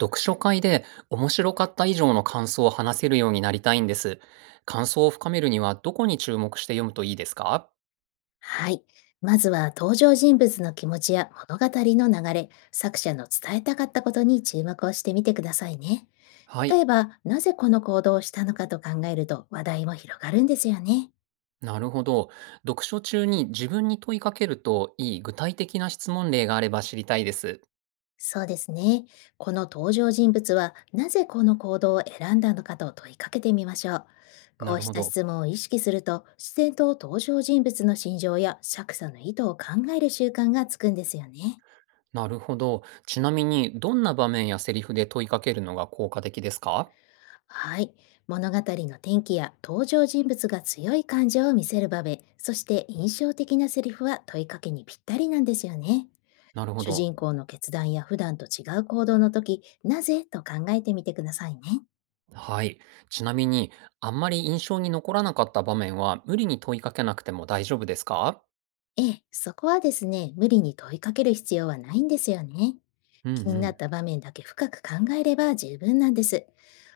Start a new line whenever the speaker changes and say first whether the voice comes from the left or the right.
right: 読書会で面白かった以上の感想を話せるようになりたいんです。感想を深めるにはどこに注目して読むといいですか？
left: はい。まずは登場人物の気持ちや物語の流れ、作者の伝えたかったことに注目をしてみてくださいね。
right: はい。
left: 例えば、なぜこの行動をしたのかと考えると話題も広がるんですよね。
right: なるほど。読書中に自分に問いかけるといい具体的な質問例があれば知りたいです。
left: そうですね。この登場人物はなぜこの行動を選んだのかと問いかけてみましょう。
right: な
left: こう
right: る
left: し
right: ほ
left: た
right: ど。
left: 質問を意識すると、自然と登場人物の心情や作者の意図を考える習慣がつくんですよね。
right: なるほど。ちなみに、どんな場面やセリフで問いかけるのが効果的ですか？
left: はい。物語の転機や登場人物が強い感情を見せる場面、そして印象的なセリフは問いかけにぴったりなんですよね。
right: なるほ
left: 主
right: ど。
left: 人公の決断や普段と違う行動の時、なぜと考えてみてくださいね。
right: はい。ちなみに、あんまり印象に残らなかった場面は無理に問いかけなくても大丈夫ですか？
left: ええ、そこはですね、無理に問いかける必要はないんですよね。
right: うんう
left: 気にな
right: ん。
left: った場面だけ深く考えれば十分なんです。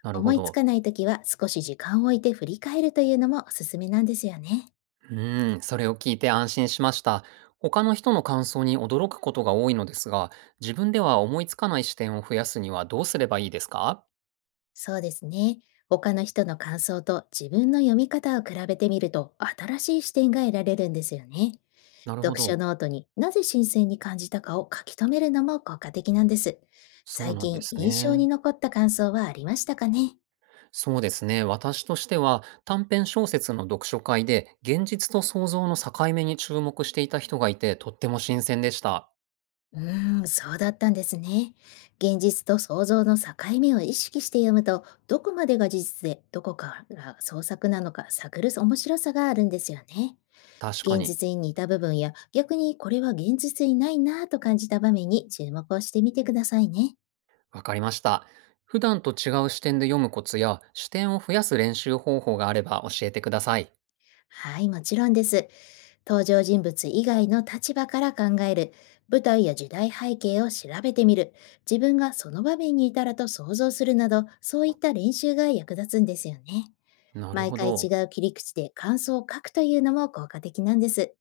right: なるほ
left: 思いつ
right: ど。
left: かない時は少し時間を置いて振り返るというのもおすすめなんですよね。
right: うーん、それを聞いて安心しました。他の人の感想に驚くことが多いのですが、自分では思いつかない視点を増やすにはどうすればいいですか？
left: そうですね。他の人の感想と自分の読み方を比べてみると新しい視点が得られるんですよね。
right: なるほ
left: 読書
right: ど。
left: ノートになぜ新鮮に感じたかを書き留めるのも効果的なんです。
right: そう
left: 最
right: なんで
left: 近
right: す
left: 印象
right: ね。
left: に残った感想はありましたかね？
right: そうですね。私としては短編小説の読書会で現実と想像の境目に注目していた人がいてとっても新鮮でした。
left: うーん、そうだったんですね。現実と想像の境目を意識して読むと、どこまでが事実で、どこからが創作なのか探る面白さがあるんですよね。
right: 確か
left: 現
right: に。
left: 実に似た部分や、逆にこれは現実にないなぁと感じた場面に注目をしてみてくださいね。
right: わかりました。普段と違う視点で読むコツや視点を増やす練習方法があれば教えてください。
left: はい、もちろんです。登場人物以外の立場から考える、舞台や時代背景を調べてみる、自分がその場面にいたらと想像するなど、そういった練習が役立つんですよね。
right: なる
left: 毎
right: ほ
left: 回
right: ど。
left: 違う切り口で感想を書くというのも効果的なんです。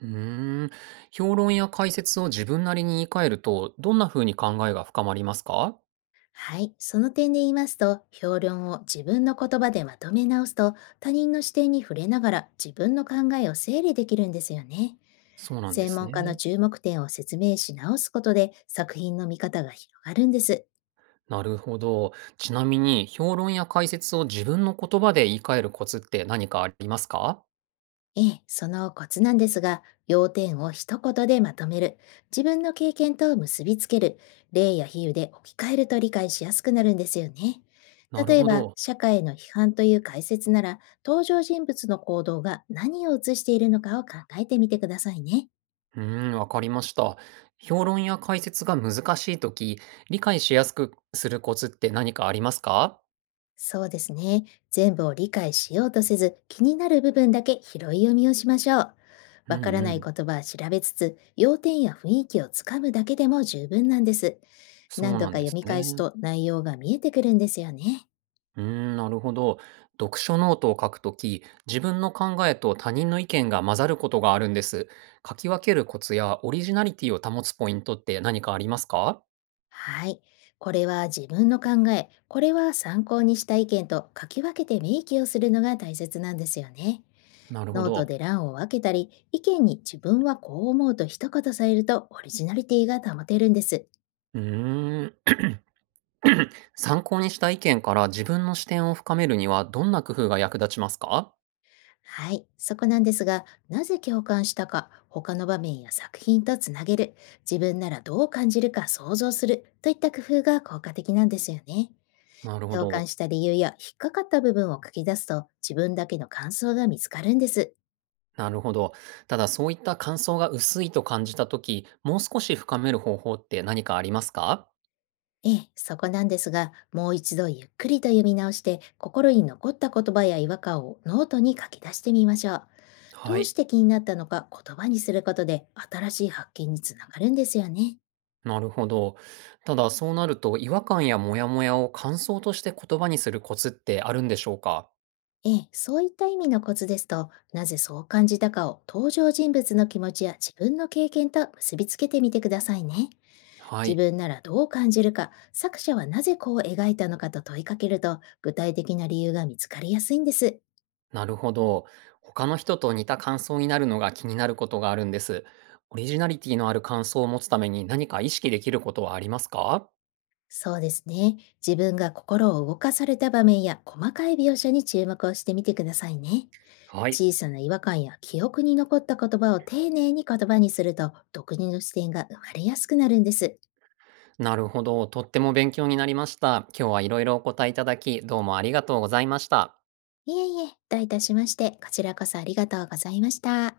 right: うーん、評論や解説を自分なりに言い換えると、どんな風に考えが深まりますか？
left: はい、その点で言いますと、評論を自分の言葉でまとめ直すと、他人の視点に触れながら自分の考えを整理できるんですよね。
right: そうなんで
left: 専
right: す
left: 門家の
right: ね。
left: 注目点を説明し直すことで、作品の見方が広がるんです。
right: なるほど。ちなみに、評論や解説を自分の言葉で言い換えるコツって何かありますか？
left: ええ、そのコツなんですが、要点を一言でまとめる、自分の経験と結びつける、例や比喩で置き換えると理解しやすくなるんですよね。
right: なる
left: 例え
right: ほ
left: ば、
right: ど。
left: 社会の批判という解説なら、登場人物の行動が何を映しているのかを考えてみてくださいね。
right: うーん、わかりました。評論や解説が難しいとき、理解しやすくするコツって何かありますか？
left: そうですね。全部を理解しようとせず、気になる部分だけ拾い読みをしましょう。
right: うん
left: わから
right: う
left: ない言
right: ん。
left: 葉は調べつつ、要点や雰囲気をつかむだけでも十分なんです。
right: そう
left: 何度
right: なん
left: か
right: で
left: 読
right: す
left: み返す
right: ね。
left: と内容が見えてくるんですよね。
right: うーん、なるほど。読書ノートを書くとき、自分の考えと他人の意見が混ざることがあるんです。書き分けるコツやオリジナリティを保つポイントって何かありますか？
left: はい。これは自分の考え、これは参考にした意見と書き分けて明記をするのが大切なんですよね。
right: なるほ
left: ノート
right: ど。
left: で欄を分けたり、意見に自分はこう思うと一言添えるとオリジナリティが保てるんです。
right: うーん。参考にした意見から自分の視点を深めるにはどんな工夫が役立ちますか？
left: はい、そこなんですが、なぜ共感したか、他の場面や作品とつなげる、自分ならどう感じるか想像するといった工夫が効果的なんですよね。
right: なるほ
left: 共感
right: ど。
left: した理由や引っかかった部分を書き出すと自分だけの感想が見つかるんです。
right: なるほど。ただそういった感想が薄いと感じたとき、もう少し深める方法って何かありますか？
left: ええ、そこなんですが、もう一度ゆっくりと読み直して、心に残った言葉や違和感をノートに書き出してみましょう。ど
right: は
left: うし
right: い。
left: て気になったのか言葉にすることで新しい発見につながるんですよね。
right: なるほど。ただ、そうなると、違和感やモヤモヤを感想として言葉にするコツってあるんでしょうか？
left: ええ、そういった意味のコツですと、なぜそう感じたかを登場人物の気持ちや自分の経験と結びつけてみてくださいね。
right: は
left: 自
right: い。
left: 分ならどう感じるか、作者はなぜこう描いたのかと問いかけると、具体的な理由が見つかりやすいんです。
right: なるほど。他の人と似た感想になるのが気になることがあるんです。オリジナリティのある感想を持つために何か意識できることはありますか？
left: そうですね。自分が心を動かされた場面や細かい描写に注目をしてみてくださいね。
right: はい。
left: 小さな違和感や記憶に残った言葉を丁寧に言葉にすると、独自の視点が生まれやすくなるんです。
right: なるほど。とっても勉強になりました。今日はいろいろお答えいただき、どうもありがとうございました。
left: いえいえ、どういたしまして、こちらこそありがとうございました。